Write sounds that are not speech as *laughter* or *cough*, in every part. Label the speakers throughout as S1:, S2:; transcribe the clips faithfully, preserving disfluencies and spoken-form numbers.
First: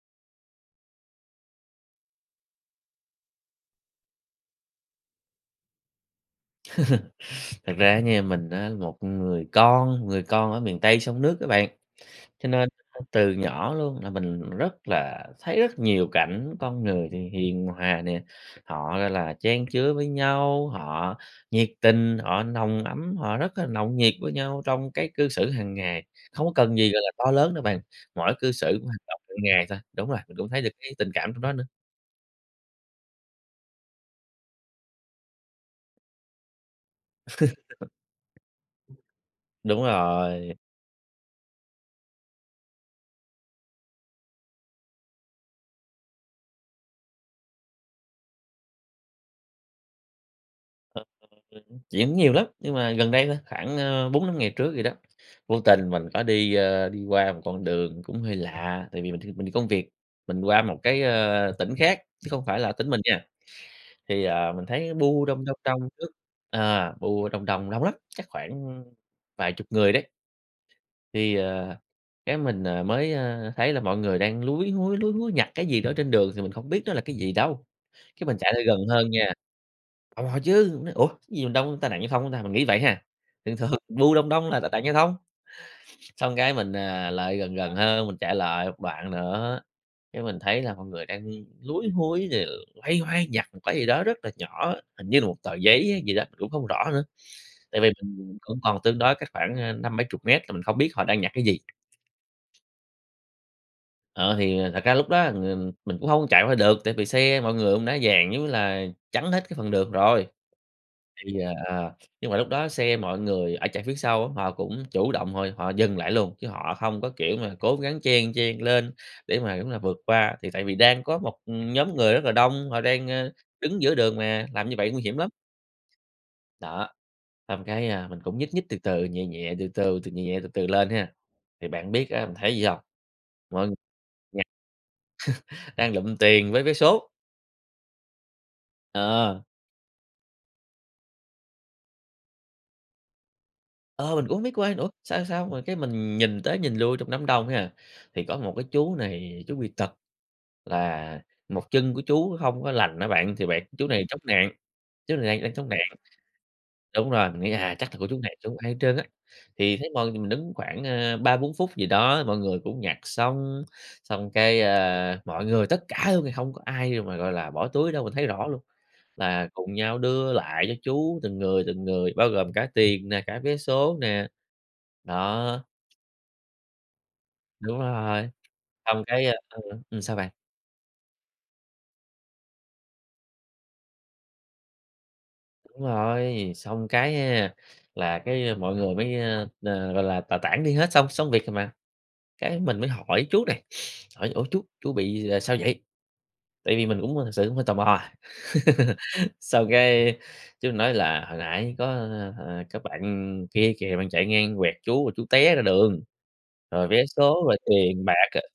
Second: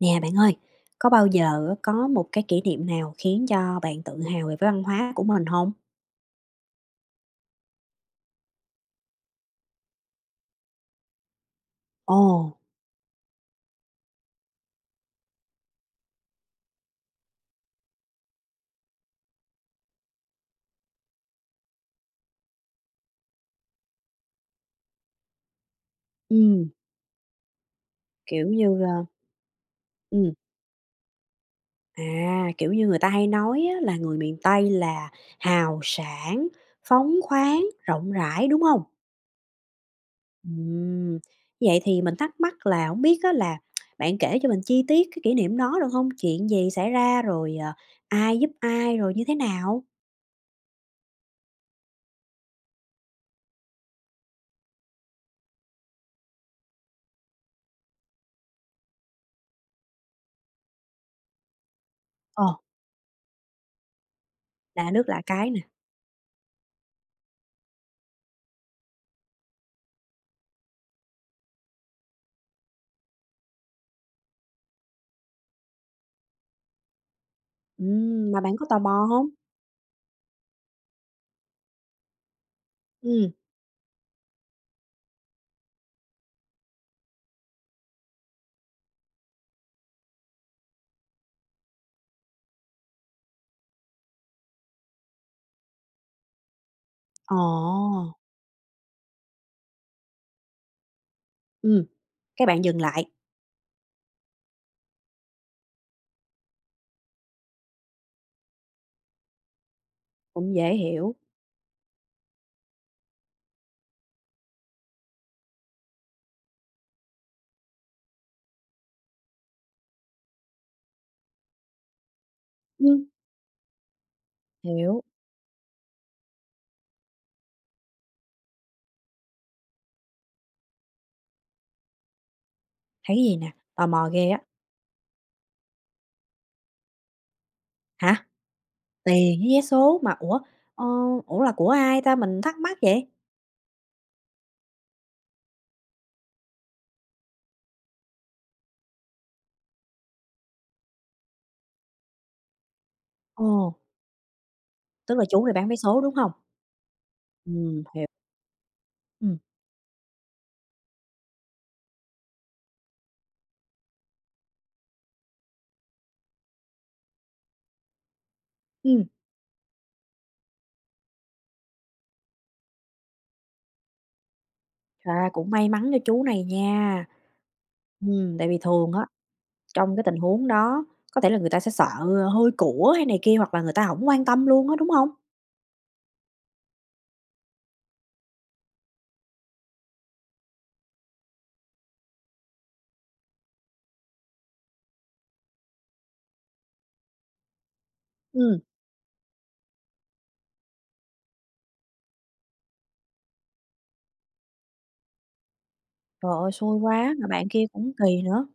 S1: Nè bạn ơi! Có bao giờ á có một cái kỷ niệm nào khiến cho bạn tự hào về văn hóa của mình hông?
S2: *chuckles* Thật ra á nha mình á một người con, người con ở miền Tây sông nước á bạn, cho
S1: Ồ!
S2: nên á, từ nhỏ luôn là mình rất là thấy rất nhiều cảnh con người thì hiền hòa nè, họ, gọi là chan chứa với nhau, họ nhiệt tình, họ nồng ấm, họ rất là nồng nhiệt với nhau trong cái cư xử hàng ngày, không có
S1: Ừm.
S2: cần gì, gọi là, to lớn nữa bạn, mỗi
S1: Kiểu
S2: cư xử,
S1: như,
S2: mỗi
S1: a
S2: hành độn g mỗi ngày thôi. Đúng rồi,
S1: Ừm.
S2: mình cũng thấy được cái tình cảm trong đó nữa.
S1: À, kiểu như, người ta hay nói á là người miền Tây là hào sảng, phóng khoáng, rộng rãi, đúng hông?
S2: *chuckles* Đúng rồi.
S1: Ừm. Như vậy thì mình thắc mắc là hổng biết á là *tsk* bạn kể cho mình chi tiết cái kỷ niệm đó được hông? Chuyện gì xảy ra rồi, ờ, ai giúp ai, rồi như thế nào?
S2: Ờ. *unintelligible* chuyện cũng nhiều lắm, nhưng mà gần đây thôi khoảng, ơ, bốn năm ngày trước gì đó, vô tình mình có đi, ơ, đi qua một con đường cũng hơi lạ, tại vì mình th mình đi công việc, mình qua một cái, ơ, tỉnh khác, chứ không
S1: Ờ.
S2: phải là tỉnh mình nha, thì, ờ, mình
S1: Lạ
S2: thấy
S1: nước lạ
S2: bu đông,
S1: cái
S2: đông,
S1: nè.
S2: đông trước à, bu đông đông, đông lắm, chắc khoảng, ưm, vài chục người đấy. Thì, ờ, cái mình, ờ, mới, ơ, thấy là mọi người đang lúi húi, lúi húi nhặt cái gì đó trên đường thì mình không biết nó là cái gì đâu, cái
S1: Ừm
S2: mình
S1: mà
S2: chạy
S1: bạn
S2: ra
S1: có
S2: gần
S1: tò mò
S2: hơn
S1: hông?
S2: nha. Tò mò chứ, mình nói: "Ủa, cái gì mà đông, tai nạn giao thông hả ta?" Mình nghĩ vậy ha,
S1: Ừm.
S2: thường thường bu đông đông là tai nạn giao thông. Xong cái mình, ờ, lại gần gần hơn, mình chạy lại một đoạn nữa, cái mình thấy là mọi người đang, ưm, lúi húi, đều loay hoay nhặt một cái gì đó rất là nhỏ, hình như là một tờ giấy hay gì đó, cũng không rõ nữa, tại vì
S1: Ồ!
S2: mình cũng còn tương đối cách khoảng, ơ, năm bảy chục mét là mình không biết họ đang nhặt cái gì.
S1: Ừm. Cái bạn dừng lại.
S2: Ờ, thì thật ra lúc đó là mình mình cũng hông chạy qua được, tại vì xe mọi người cũng đã dàn, giống như là, chắn hết cái phần đường rồi.
S1: Cũng dễ hiểu.
S2: Thì, ờ, ờ, nhưng mà lúc đó xe mọi người ở chạy phía sau á, họ cũng chủ động họ họ dừng lại luôn, chứ họ hông có, kiểu, mà cố gắng chen chen lên để mà, giống như là, vượt qua, thì tại vì đang có một, ừm, nhóm người rất là đông, họ đang,
S1: Ừm.
S2: ơ, đứng giữa đường mà, làm như vậy
S1: Hiểu.
S2: nguy hiểm lắm. Đó. Xong cái, a, mình cũng nhích nhích từ từ, nhẹ nhẹ, từ từ từ, nhẹ từ từ lên ha, thì bạn biết, a, mình thấy gì hông?
S1: Thấy cái gì nè?
S2: Mọi ng
S1: Tò mò ghê
S2: *unintelligible*
S1: á.
S2: *chuckles* đang lụm tiền với vé số.
S1: Hả? Tiền
S2: Ờ.
S1: với vé số mà, ủa, ơ, ủa, là của ai ta? Mình thắc mắc vậy.
S2: Ờ, mình cũng hổng biết của ai nữa, sao sao mà cái mình nhìn tới nhìn lui trong đám đông ấy, à, thì có một cái chú này chú bị tật, là một chân của chú hông có lành á bạn, thì bạn
S1: Ồ!
S2: chú này chống nạng, chú
S1: Tức là
S2: này đang
S1: chú này
S2: đang chống
S1: bán vé
S2: nạng.
S1: số, đúng hông?
S2: Đúng rồi, mình nghĩ, à,
S1: Ừm,
S2: chắc là của
S1: hiểu.
S2: chú này chứ hông ai hết trơn á,
S1: Ừm.
S2: thì thấy moi mình đứng khoảng, ơ, ba bốn phút gì đó, mọi người cũng nhặt xong, xong cái, ơ, mọi người tất cả luôn thì hông có ai mà, gọi là, bỏ túi đâu, mình thấy rõ luôn
S1: Ừm.
S2: là cùng nhau đưa lại cho chú từng người, từng người, bao gồm cả tiền nè, cả vé số nè.
S1: Trời ơi, cũng
S2: Đó.
S1: may mắn cho chú này nha,
S2: Đúng rồi.
S1: ừm, tại vì thường
S2: Xong
S1: á,
S2: cái, ơ
S1: trong
S2: ừm,
S1: cái
S2: sao
S1: tình
S2: bạn?
S1: huống đó, có thể là người ta sẽ sợ, ơ, hôi của, hay này kia, hoặc là người ta hổng quan tâm luôn á, đúng hông?
S2: Đúng rồi, xong cái nha, là cái, a, mọi người mới, a, ờ, gọi là, tà tản đi hết xong xong việc rồi mà. Cái mình mới hỏi chú này, *sniffs* hỏi: "Ủa, chú, chú bị là sao vậy?" Tại vì mình cũng là thực sự cũng hơi tò mò.
S1: Ừm.
S2: *laughs* Xong cái, chú nói là "Hồi nãy có, ơ, ờ, có bạn kia kìa bạn chạy ngang quẹt chú, rồi chú té ra đường,
S1: Trời ơi, xui
S2: rồi vé
S1: quá, mà
S2: số,
S1: bạn
S2: rồi
S1: kia cũng
S2: tiền
S1: kỳ
S2: bạc, ờ,
S1: nữa.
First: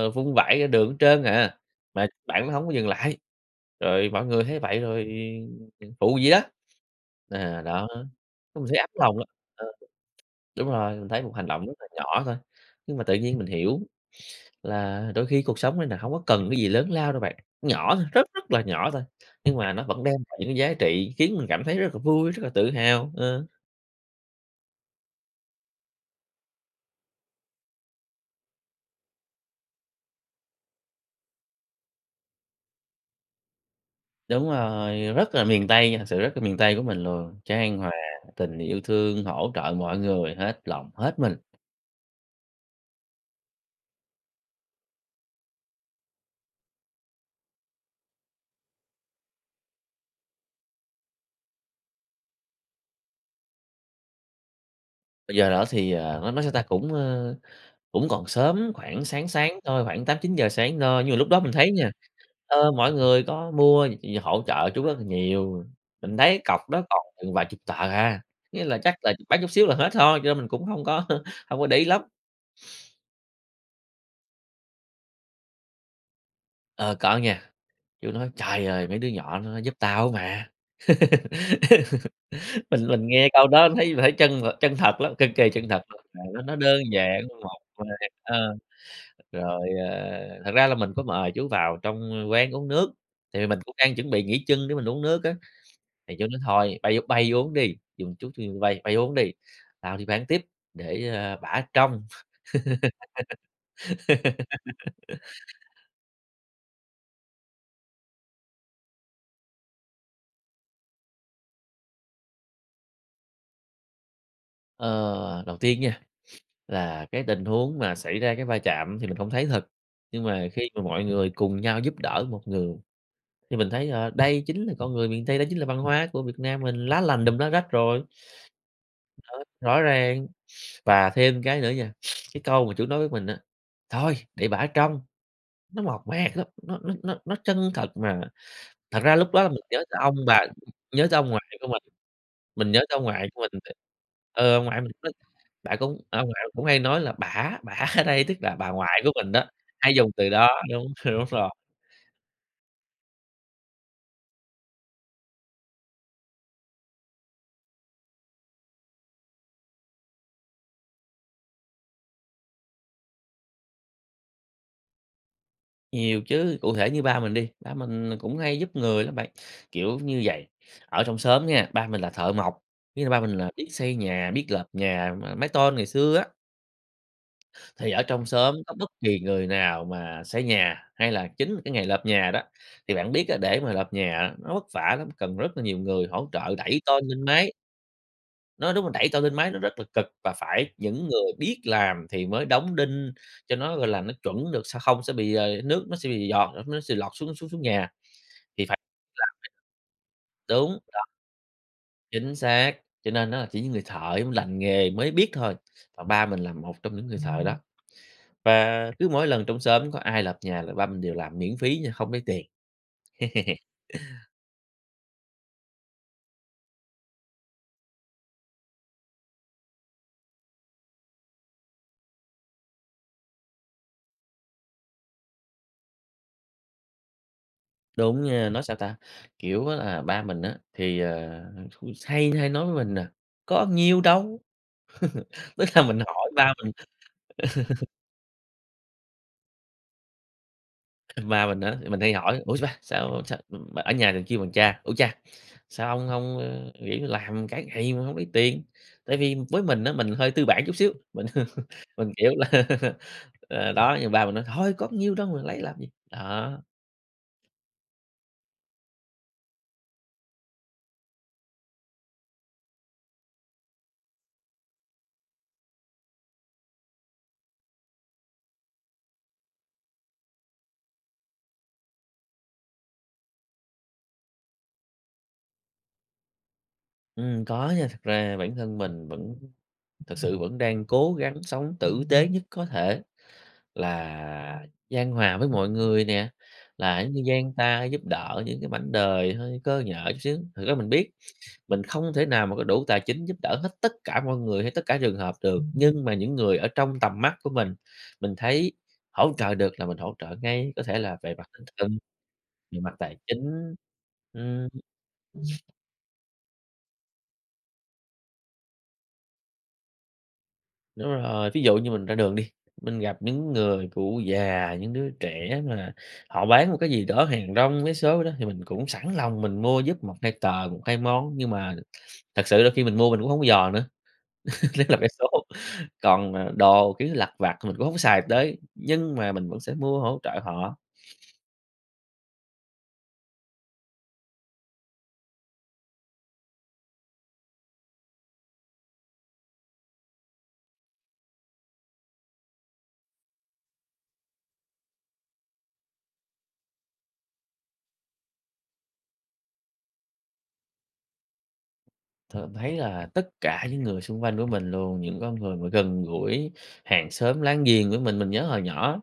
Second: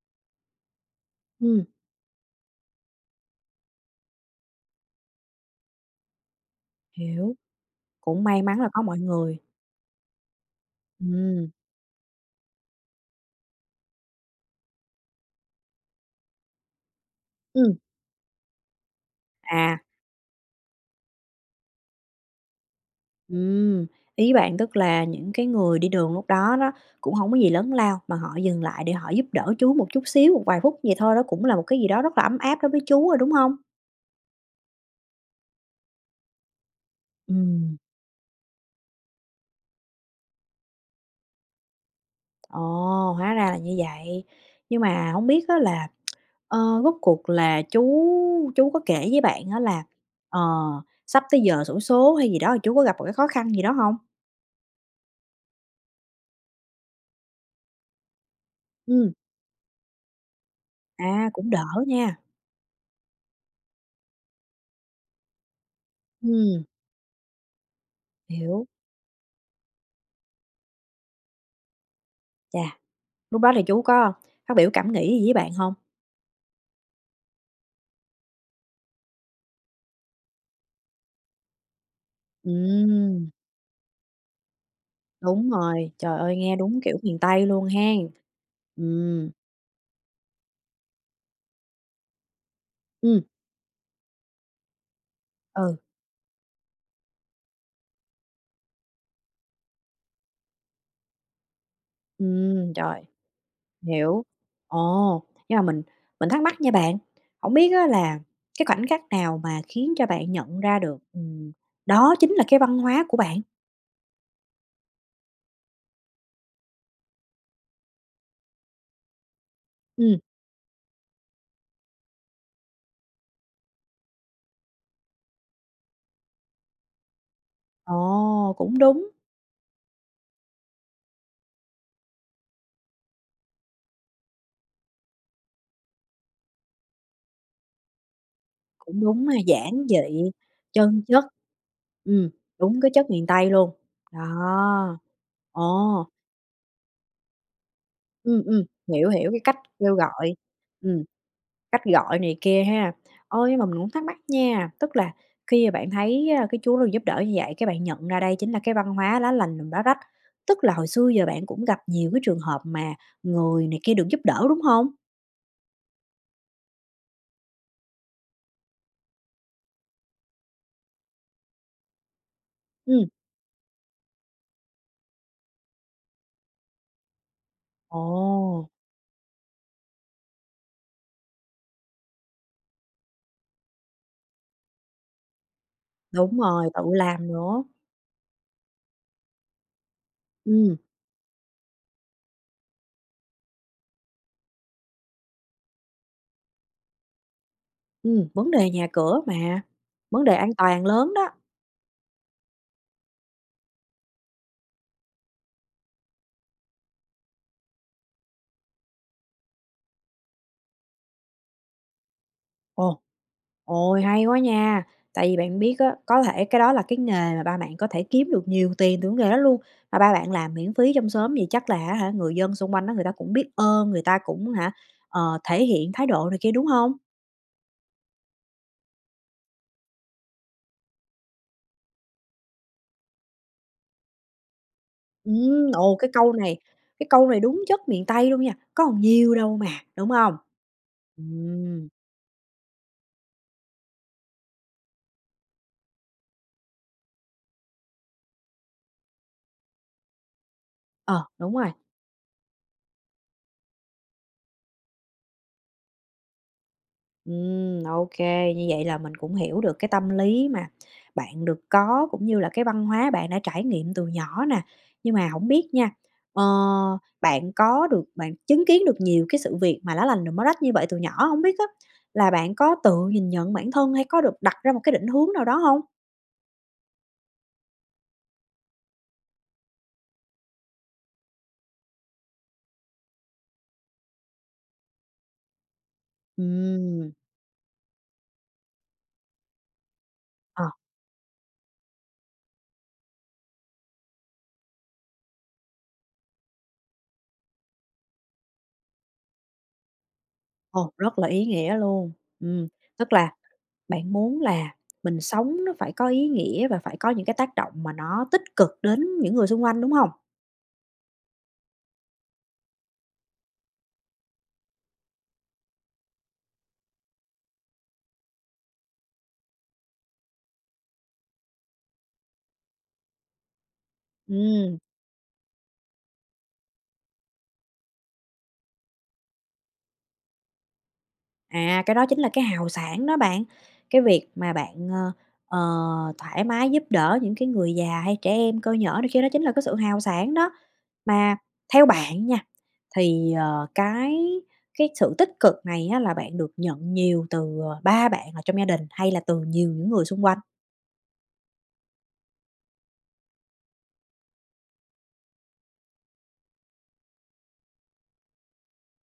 S2: ơ, vung vãi ra đường hết trên à,
S1: Ừm.
S2: mà bạn đó hổng có dừng lại, rồi mọi người thấy vậy rồi, ừm, ừm, phụ vậy đó."
S1: Hiểu,
S2: À, đó,
S1: cũng may mắn
S2: cái mình
S1: là
S2: thấy
S1: có
S2: ấm
S1: mọi
S2: lòng lắm.
S1: người.
S2: Ờ. Đúng rồi, mình thấy một hành
S1: Ừm.
S2: động rất là nhỏ thôi, nhưng mà tự nhiên mình hiểu là đôi khi cuộc sống này nè hổng có cần cái gì lớn lao đâu bạn,
S1: Ừm.
S2: nhỏ thôi, rất rất là nhỏ thôi, nhưng mà nó
S1: À.
S2: vẫn đem lại những cái giá trị khiến mình cảm thấy rất là vui, rất là tự hào, ờ.
S1: Ừm. Ý bạn tức là những cái người đi đường lúc đó đó, cũng hông có gì lớn lao mà họ dừng lại để họ giúp đỡ chú một chút xíu, một vài phút vậy thôi, đó cũng là một cái gì đó rất là ấm áp đối với chú rồi, đúng hông?
S2: Đúng rồi, rất là miền Tây nha, thật sự rất là miền Tây của mình luôn,
S1: Ừm.
S2: chan hòa tình yêu thương, hỗ trợ mọi người, hết lòng hết mình.
S1: Ồ, hóa ra là như vậy. Nhưng mà hổng biết á là, *smacks lips* ờ, rốt cuộc là chú chú có kể với bạn á là, ờ, sắp tới giờ xổ số hay gì đó, chú có gặp một cái khó khăn gì đó hông?
S2: Bây giờ đó thì, ờ, nó nó sao ta? Cũng, ờ, cũng còn sớm, khoảng
S1: Ừm.
S2: sáng sáng thôi, khoảng tám chín giờ sáng thôi. Nhưng mà lúc
S1: À,
S2: đó
S1: cũng
S2: mình
S1: đỡ
S2: thấy nha,
S1: nha.
S2: ờ, mỗi người có mua hỗ trợ chú rất là nhiều, mình thấy
S1: Ừm.
S2: cọc đó còn chừng vài chục tờ, à, nghĩa
S1: Hiểu.
S2: là chắc là bán chút xíu là hết thôi, cho nên mình cũng hông có hông có để ý lắm.
S1: Chà.
S2: *sniffs*
S1: Lúc đó thì chú có phát biểu cảm nghĩ gì với bạn hông?
S2: Ờ, có nha. Chú nói: "Trời ơi! Mấy đứa nhỏ nó giúp tao á mà." *laughs* Mình mình
S1: Ừm.
S2: nghe câu đó thấy mình thấy chân chân thật lắm. Cực kỳ
S1: Đúng
S2: chân thật
S1: rồi.
S2: luôn.
S1: Trời
S2: Ờ,
S1: ơi,
S2: đó, nó
S1: nghe đúng
S2: đơn
S1: kiểu miền
S2: giản,
S1: Tây
S2: mộc
S1: luôn
S2: mạc.
S1: hen.
S2: Ờ,
S1: Ừm.
S2: rồi, ờ, thật ra là mình có mời chú vào trong quán uống nước.
S1: Ừm.
S2: Tại vì mình cũng đang chuẩn bị nghỉ chân để mình uống nước á. *sniffs*
S1: Ừ.
S2: Thì chú nói: "Thôi, bay bay uống đi, dừng chút thì bay bay uống đi, tao đi bán tiếp, để, ơ, bả trông."
S1: Ừm, rồi, hiểu, ồ, nhưng mà mình
S2: *laughs*
S1: mình thắc mắc nha bạn, hổng biết á là, cái khoảnh khắc nào mà khiến cho bạn nhận ra được, ừm, đó chính là cái văn hóa của bạn?
S2: Ờ, đầu tiên nha, *sniffs* là cái tình huống mà xảy ra cái va chạm thì mình không thấy thật,
S1: Ừm.
S2: nhưng mà khi mà mọi người cùng nhau giúp đỡ một người, thì mình thấy là đây chính là con người miền Tây, đó chính là văn hóa của Việt Nam mình, lá lành đùm lá rách rồi.
S1: Ồ, cũng đúng.
S2: Ờ, rõ ràng, *sniffs* và thêm cái nữa nha, *sniffs* cái câu mà chú nói với mình á: "Thôi để bả ở trong", nó mộc mạc lắm, nó nó nó nó chân thật mà thật
S1: Cũng
S2: ra
S1: đúng
S2: lúc
S1: ha,
S2: đó là mình nhớ
S1: giản
S2: tới ông
S1: dị,
S2: bà
S1: chân
S2: nhớ tới
S1: chất.
S2: ông ngoại của mình,
S1: Ừm,
S2: mình nhớ
S1: đúng cái
S2: tới ông
S1: chất miền
S2: ngoại của
S1: Tây
S2: mình
S1: luôn.
S2: *unintelligible* ờ, ông ngoại mình
S1: Đó.
S2: *unintelligible* đã cũng
S1: Ồ!
S2: ờ, ông ngoại mình cũng hay nói là "bả", "bả" ở đây tức
S1: Ừm,
S2: là
S1: ừm,
S2: bà ngoại
S1: hiểu,
S2: của
S1: hiểu,
S2: mình
S1: cái
S2: đó,
S1: cách
S2: hay
S1: kêu
S2: dùng từ
S1: gọi.
S2: đó. Đúng,
S1: Ừm.
S2: đúng rồi.
S1: Cách gọi này kia ha. Ôi, nhưng mà mình cũng thắc mắc nha, tức là khi mà bạn thấy, a, cái chú được giúp đỡ như vậy, cái bạn nhận ra đây chính là cái văn hóa lá lành đùm lá rách, tức là hồi xưa giờ bạn cũng gặp nhiều cái trường hợp mà người này kia được giúp đỡ, đúng hông?
S2: Nhiều chứ, cụ thể như ba mình đi, ba mình là cũng hay giúp người lắm bạn, kiểu như vầy, ở trong xóm nha, ba mình là thợ mộc, ý
S1: Ừm.
S2: là ba mình là biết xây nhà, biết lợp nhà mà mái tôn ngày xưa á. Thì ở trong xóm
S1: Ồ.
S2: có bất kỳ người nào mà xây nhà, hay là chính là cái ngày lợp nhà đó, thì bạn biết á, để mà lợp nhà á, nó vất vả lắm, cần rất là nhiều người hỗ
S1: Đúng
S2: trợ
S1: rồi,
S2: đẩy
S1: tự
S2: tôn lên
S1: làm
S2: mái.
S1: nữa.
S2: Nói đúng là đẩy tôn lên mái nó rất là cực, và phải
S1: Ừm.
S2: những người biết làm thì mới đóng đinh cho nó, gọi là, nó chuẩn được, sẽ không sẽ bị, ờ, nước nó sẽ bị giọt nó sẽ lọt xuống xuống xuống nhà
S1: Ừm, vấn
S2: thì
S1: đề
S2: phải
S1: nhà cửa
S2: *unintelligible*
S1: mà, vấn đề an
S2: đúng.
S1: toàn
S2: *unintelligible*
S1: lớn đó.
S2: Chính xác, cho nên á chỉ những người thợ, giống như, lành nghề mới biết thôi, mà ba mình là một trong những người thợ đó. Và cứ mỗi lần trong xóm có ai lợp nhà là ba mình đều làm miễn phí nha, không lấy tiền.
S1: Ồ,
S2: *laughs*
S1: ôi, hay quá nha! Tại vì bạn biết á, có thể cái đó là cái nghề mà ba bạn có thể kiếm được nhiều tiền từ cái nghề đó luôn, mà ba bạn làm miễn phí trong xóm vậy chắc là á hả, người dân xung quanh á người ta cũng biết ơn, người ta cũng hả, ờ, thể hiện thái độ này kia, đúng hông?
S2: Đúng nha, nói sao ta? Kiểu á, à, ba mình á thì, ờ, cũng hay hay nói với mình nà, "Có nhiêu đâu!" *laughs* Tức
S1: Ừm,
S2: là
S1: ồ,
S2: mình
S1: cái
S2: hỏi
S1: câu
S2: ba
S1: này
S2: mình
S1: cái câu này đúng
S2: *laughs*
S1: chất miền Tây luôn nha, "Có nhiêu đâu mà!", đúng hông?
S2: Ba mình á,
S1: Ừm.
S2: mình hay hỏi, "Ủa sao ba? Sao sao" ở nhà thì kêu bằng cha, "Ủa cha, sao hông hông nghỉ làm cả ngày mà hông lấy tiền?" Tại vì với mình á, mình hơi tư bản chút xíu, mình
S1: Ờ, đúng rồi.
S2: *laughs* mình, kiểu, là *laughs* ờ, đó nhưng ba mình nói "Thôi, có bao nhiêu đâu, mình lấy làm gì." đó.
S1: Ừm, ô kê! Như vậy là mình cũng hiểu được cái tâm lý mà bạn được có, cũng như là cái văn hóa bạn đã trải nghiệm từ nhỏ nè. Nhưng mà hổng biết nha, ờ, bạn có được bạn chứng kiến được nhiều cái sự việc mà lá lành đùm lá rách như vậy từ nhỏ, hổng biết á là bạn có tự nhìn nhận bản thân hay có được đặt ra một cái định hướng nào đó hông?
S2: Ừm, có nha. Thật ra bản thân mình vẫn thực sự vẫn đang cố gắng sống tử tế nhất có thể, là chan hòa với mọi người nè, là,
S1: Ừm.
S2: giống như, dang ta giúp đỡ những cái mảnh đời hơi cơ nhỡ chút xíu. Thực
S1: Ờ.
S2: ra mình biết, mình không thể nào mà có đủ tài chính giúp đỡ hết tất cả mọi người, hay tất cả trường hợp được, nhưng mà những người ở trong tầm mắt của mình, mình thấy hỗ trợ được là mình hỗ trợ ngay, có
S1: Ồ!
S2: thể là
S1: Rất là
S2: về
S1: ý
S2: mặt tinh
S1: nghĩa
S2: thần,
S1: luôn. Ừm.
S2: về mặt
S1: Tức
S2: tài
S1: là
S2: chính.
S1: bạn muốn
S2: Ừm.
S1: là mình sống nó phải có ý nghĩa và phải có những cái tác động mà nó tích cực đến những người xung quanh, đúng hông?
S2: Đúng rồi, ví dụ như mình ra đường đi, mình gặp những người cụ già, những đứa trẻ mà họ bán một cái gì đó hàng rong, vé số đó thì mình cũng sẵn lòng mình mua giúp một hai tờ, một hai món, nhưng mà thật sự đôi khi mình mua mình cũng hổng dò nữa, *laughs*
S1: Ừm.
S2: nhứt là vé số. Còn, à, đồ, kiểu như, lặt vặt mình cũng hổng xài tới, nhưng mà mình vẫn sẽ mua hỗ trợ họ.
S1: À, cái đó chính là cái hào sảng đó bạn! Cái việc mà bạn, a, ờ, thoải mái giúp đỡ những cái người già, hay trẻ em cơ nhỡ này kia đó chính là cái sự hào sảng đó. Mà theo bạn nha, thì, ờ, cái cái sự tích cực này á là bạn được nhận nhiều từ, ờ, ba bạn ở trong gia đình, hay là từ nhiều những người xung quanh?
S2: thượm thấy là tất cả những người xung quanh của mình luôn, những con người mà gần gũi hàng xóm láng giềng với mình, mình nhớ hồi nhỏ.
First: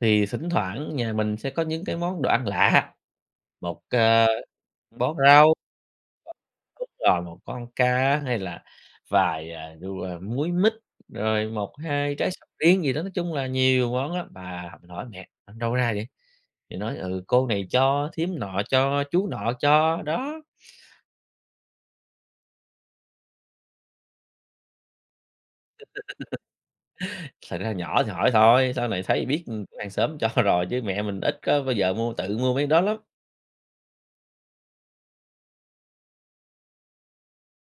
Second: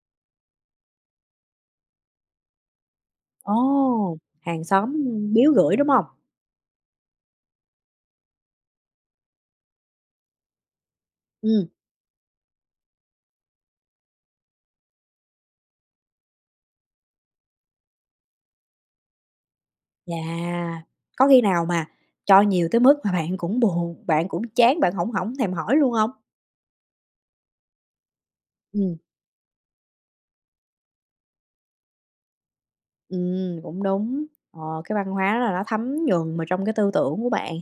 S2: Thì thỉnh thoảng nhà mình sẽ có những cái món đồ ăn lạ, một,
S1: Ồ.
S2: ờ,
S1: Hàng xóm
S2: bó
S1: biếu
S2: rau,
S1: gửi, đúng hông?
S2: đúng rồi một con cá, hay là vài, ờ, đu, à múi mít, rồi
S1: Ừm.
S2: một hai trái sầu riêng gì đó, nói chung là nhiều món lắm. Và mình hỏi mẹ: "Ở đâu ra vậy?", thì nói: "Ừ, cô này cho, thím nọ cho, chú nọ cho."
S1: Chà,
S2: đó.
S1: có khi nào mà cho nhiều tới mức mà bạn cũng buồn bạn cũng chán, bạn hổng hổng thèm hỏi luôn hông?
S2: *laughs* Thật ra nhỏ thì hỏi thôi, sau
S1: Ừm.
S2: này thấy biết, ừm, kiểu, hàng xóm cho rồi chứ mẹ mình ít có bao giờ mua tự mua mấy cái đó lắm.
S1: Ừm, cũng đúng, ờ, cái văn hóa là nó thấm nhuần mà trong cái tư tưởng của bạn.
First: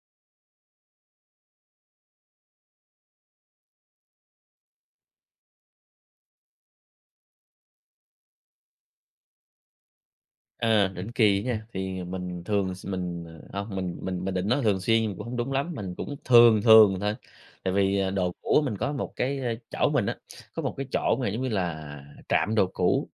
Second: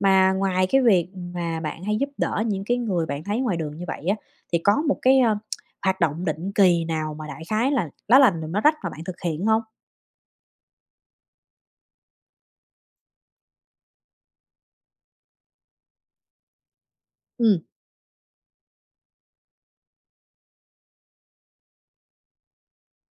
S1: Mà ngoài cái việc mà bạn hay giúp đỡ những cái người bạn thấy ngoài đường như vậy á, thì có một cái, a, *tsk* hoạt động định kỳ nào mà, đại khái là lá lành đùm lá rách mà bạn thực hiện hông?
S2: Ờ, định kỳ á nha, thì mình thường s mình, ờ, hông mình mình mình định nói thường xuyên cũng hông đúng lắm, mình cũng thường thường thôi.
S1: Ừm.
S2: Tại vì, à, đồ cũ mình có một cái, a chỗ mình á, có một cái chỗ mà giống như là trạm đồ cũ,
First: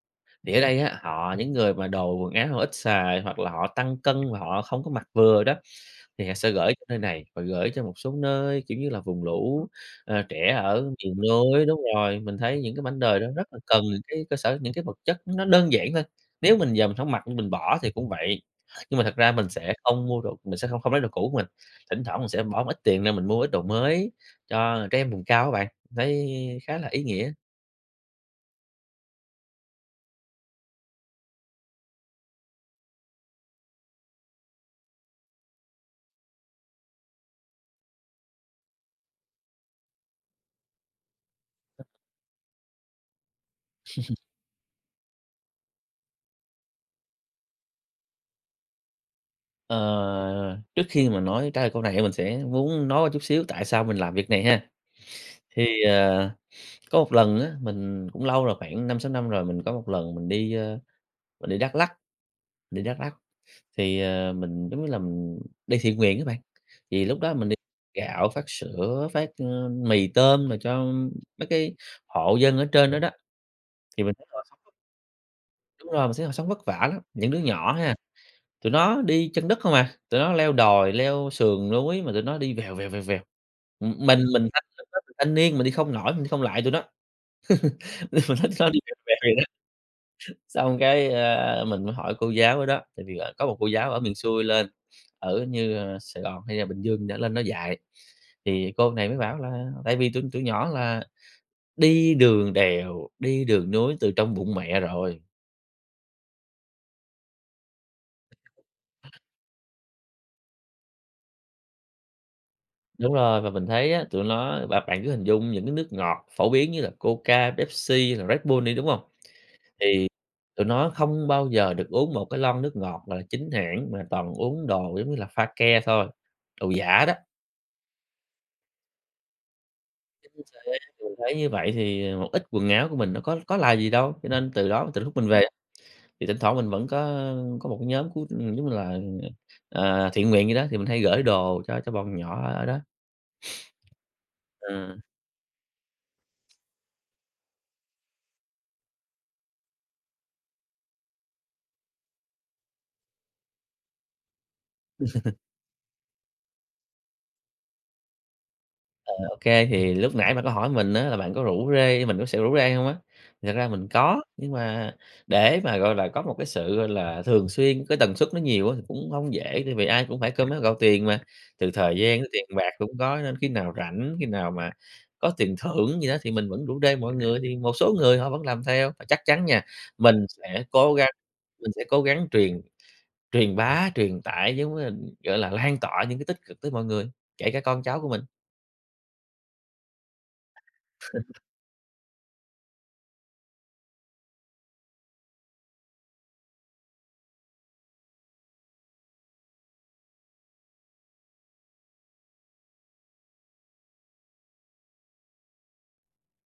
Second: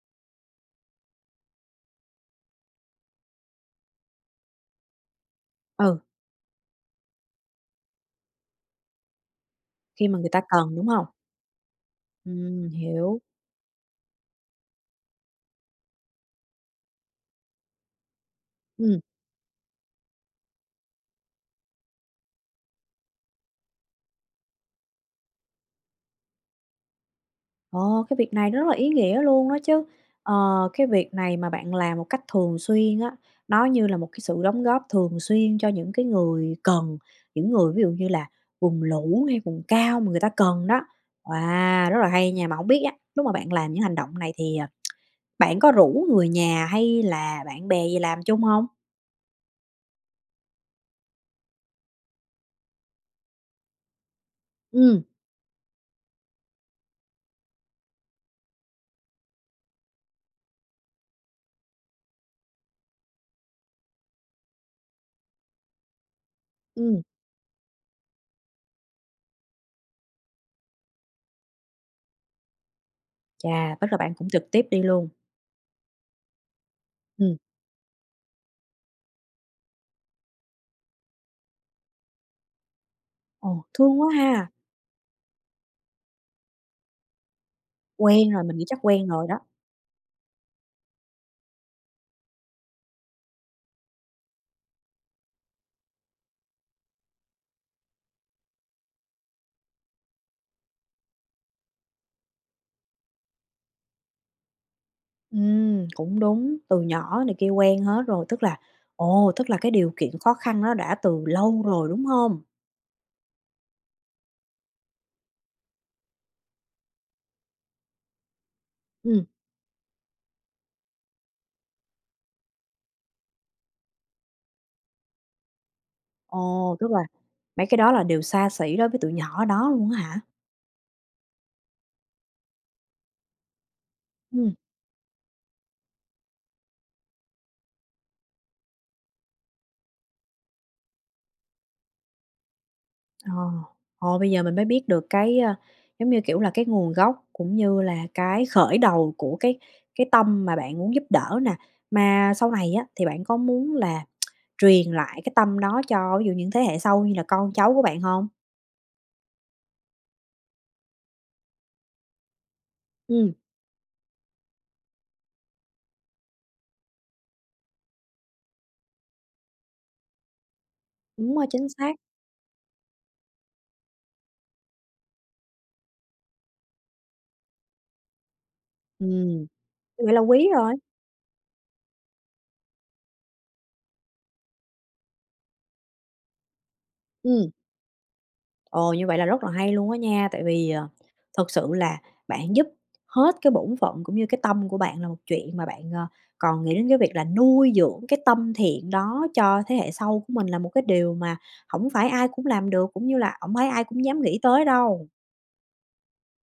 S2: thì ở đây á họ những người mà đồ quần áo họ ít xài hoặc là họ tăng cân và họ không có mặc vừa đó,
S1: Ừ.
S2: thì họ sẽ gửi cho nơi này và gửi cho một số nơi, kiểu, như là vùng lũ,
S1: Khi mà
S2: ờ,
S1: người ta
S2: trẻ
S1: cần,
S2: ở
S1: đúng hông?
S2: miền núi. Đúng rồi, mình thấy
S1: Ừm,
S2: những cái mảnh đời
S1: hiểu.
S2: đó rất là cần những cái cơ sở những cái vật chất nó đơn giản thôi, nếu mình giờ mình hổng mặc, mình bỏ thì cũng vậy. Nhưng
S1: Ừm.
S2: mà thật ra mình sẽ không mua đồ mình sẽ không không lấy đồ cũ của mình, thỉnh thoảng mình sẽ bỏ một ít tiền ra mình mua ít đồ mới cho trẻ em vùng cao á bạn, mình thấy khá là ý nghĩa.
S1: Ờ, cái việc này nó rất là ý nghĩa luôn đó chứ. Ờ, cái việc này mà bạn làm một cách thường xuyên á, nó như là một cái sự đóng góp thường xuyên cho những cái người cần, những người ví dụ như là vùng lũ, hay vùng cao mà người ta cần đó, à, rất là hay nha. Mà hông biết á, lúc mà bạn làm những hành
S2: *laughs*
S1: động này thì, à, *tsk* bạn có rủ người nhà hay là bạn bè gì làm chung hông?
S2: Ờ, trước khi mà nói trả lời câu này á, mình sẽ muốn nói qua chút xíu tại sao mình làm việc này ha.
S1: Ừm.
S2: Thì, ờ, *sniffs* có một lần á, mình cũng lâu rồi, khoảng năm sáu năm rồi, mình có một lần mình đi, ờ, mình đi Đắk Lắk đi Đắk Lắk, thì, ờ, mình, giống như là mình đi thiện nguyện á bạn.
S1: Ừm.
S2: Thì lúc đó mình đ gạo, phát sữa, phát, ơ, mì tôm mà cho mấy cái hộ dân ở trên đó đó,
S1: Chà, tức là
S2: thì mình
S1: bạn cũng
S2: họ
S1: trực
S2: sống
S1: tiếp
S2: cực lắm.
S1: đi luôn.
S2: Đúng rồi, mình thấy họ sống vất vả lắm, những
S1: Ừm.
S2: đứa nhỏ ha, tụi nó đi chân đất không à, tụi nó leo đồi, leo sườn núi mà tụi nó đi vèo, vèo, vèo, vèo,
S1: Ồ, thương quá
S2: mình mình
S1: ha!
S2: thanh *unintelligible* thanh niên mình đi không nổi, mình đi không lại tụi nó. *laughs* Nhưng
S1: Quen
S2: mà
S1: rồi,
S2: nó
S1: mình nghĩ
S2: nó
S1: chắc
S2: đi veo
S1: quen
S2: veo
S1: rồi đó.
S2: vậy đó. Xong cái, ờ, mình mới hỏi cô giáo ở đó, tại vì, ờ, có một cô giáo ở miền xuôi lên, ở như Sài Gòn hay là Bình Dương gì đó lên đó dạy, thì cô này mới bảo là tại vì tụi tụi nhỏ là đi đường đèo, đi đường núi từ trong bụng mẹ rồi.
S1: Ừm, cũng đúng, từ nhỏ này kia quen hết rồi, tức là ồ, tức là cái điều kiện khó khăn nó đã từ lâu rồi, đúng hông?
S2: Đúng rồi, và mình thấy á, tụi nó bạn bạn cứ hình dung những cái nước ngọt phổ biến như là Coca, Pepsi, hay là Redbull đi, đúng không?
S1: Ừm.
S2: Thì tụi nó không bao giờ được uống một cái lon nước ngọt, gọi là, chính hãng mà toàn uống đồ giống như là pha ke thôi, đồ
S1: Ồ, tức là
S2: giả đó.
S1: mấy cái đó là đều xa xỉ đối với tụi nhỏ đó luôn á hả?
S2: Chính thế, mình thấy như vậy thì một ít quần áo của mình nó có có là gì đâu. Cho nên
S1: Ừm.
S2: từ đó từ lúc mình về, thì thỉnh thoảng mình vẫn có có một cái nhóm, cứu giống như là, ừ, ờ, ờ, thiện nguyện vậy đó, thì mình hay gửi đồ cho cho bọn nhỏ ở đó. *sniffs*
S1: Ồ, ờ, bây giờ mình mới biết
S2: Ừ.
S1: được cái, ơ, giống như, kiểu, là cái nguồn gốc cũng như là cái khởi đầu của cái cái tâm mà bạn muốn giúp đỡ nè. Mà sau này á thì bạn có muốn là *tsk* truyền lại cái
S2: *laughs*
S1: tâm đó cho ví dụ như những thế hệ sau như là con cháu của bạn hông?
S2: Ờ, ô kê, thì lúc nãy bạn có hỏi mình á là bạn có rủ rê mình có sợ rủ rê hông á?
S1: Ừm.
S2: Thật ra mình có, nhưng mà để mà, gọi là, có một cái sự, gọi là, thường xuyên, cái tần suất nó nhiều á thì cũng hông dễ vì ai cũng phải cơm nước gạo tiền mà,
S1: Đúng rồi, chính
S2: từ thời
S1: xác.
S2: gian đến tiền bạc cũng có nên khi nào rảnh, khi nào mà có tiền thưởng gì đó thì mình vẫn rủ rê mọi người thì một số người họ vẫn làm theo. Và chắc chắn
S1: Ừm,
S2: nha,
S1: có nghĩa là
S2: mình
S1: quý
S2: sẽ
S1: rồi.
S2: cố gắng mình sẽ cố gắng truyền truyền bá, truyền tải giống như là, kiểu là, lan tỏa những cái tích cực tới mọi người,
S1: Ừm.
S2: kể cả con cháu của mình.
S1: Ồ, như vậy là rất là hay luôn á nha, tại vì, ờ,
S2: *chuckles*
S1: thật sự là bạn giúp hết cái bổn phận, cũng như cái tâm của bạn là một chuyện mà bạn, ờ, còn nghĩ đến cái việc là nuôi dưỡng cái tâm thiện đó cho thế hệ sau của mình là một cái điều mà hổng phải ai cũng làm được, cũng như là hổng phải ai cũng dám nghĩ tới đâu.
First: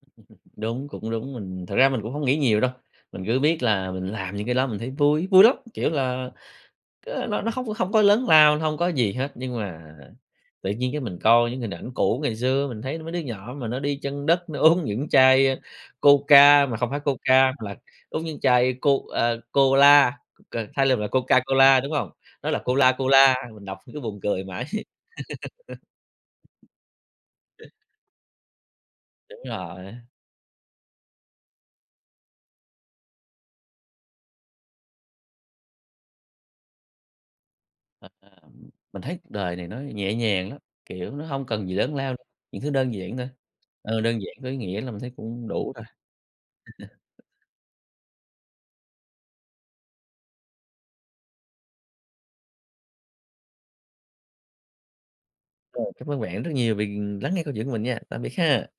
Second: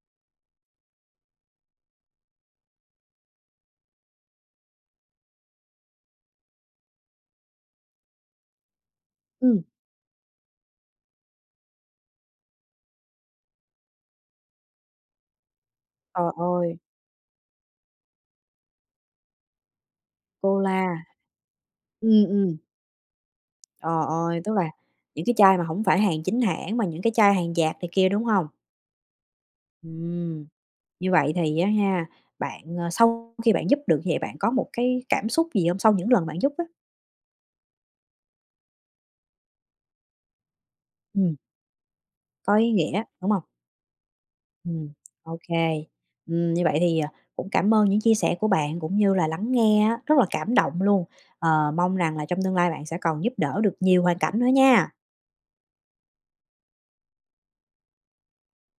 S2: *chuckles* Đúng, cũng đúng, mình thật ra mình cũng hông nghĩ nhiều đâu, mình cứ biết là mình làm những cái đó mình thấy vui, vui lắm, kiểu là, ơ, nó nó hông nó không có lớn lao, hông có gì hết, nhưng
S1: Ừm.
S2: mà tự nhiên cái mình coi những hình ảnh cũ ngày xưa, mình thấy mấy đứa nhỏ mà nó đi chân đất nó uống những chai, ơ,
S1: Trời
S2: Coca, mà
S1: ơi!
S2: không phải Coca mà là uống những chai Co, ờ, Cola, ờ, thay là
S1: Cola.
S2: vì Coca Cola, đúng không?
S1: Ừm,
S2: Nó
S1: ừm.
S2: là Cola Cola, mình đọc mình cứ
S1: Ờ,
S2: buồn
S1: ơi,
S2: cười
S1: tức là
S2: mãi.
S1: những cái chai mà hổng phải hàng chính
S2: *laughs*
S1: hãng mà những cái chai hàng dạt này kia, đúng hông?
S2: Đúng rồi.
S1: Ừm. Như vậy thì á ha, bạn, à, sau khi bạn giúp được như vậy, bạn có một cái cảm xúc gì hông, sau những lần bạn giúp á?
S2: Thật ra mình thấy cuộc đời này nó nhẹ nhàng lắm, kiểu, nó
S1: Ừm.
S2: hông cần gì lớn lao,
S1: Có
S2: những thứ
S1: ý
S2: đơn
S1: nghĩa,
S2: giản thôi,
S1: đúng hông?
S2: ờ, đơn giản có ý nghĩa
S1: Ừm.
S2: là mình thấy
S1: Ô
S2: cũng đủ
S1: kê.
S2: rồi.
S1: Ừm, như vậy thì, à,
S2: *chuckles*
S1: cũng cảm ơn những chia sẻ của bạn, cũng như là lắng nghe á, rất là cảm động luôn, ờ, mong rằng là trong tương lai bạn sẽ còn giúp đỡ được nhiều hoàn cảnh nữa nha!
S2: Rồi, cảm ơn bạn rất nhiều vì lắng nghe câu chuyện của mình nha. Tạm biệt ha!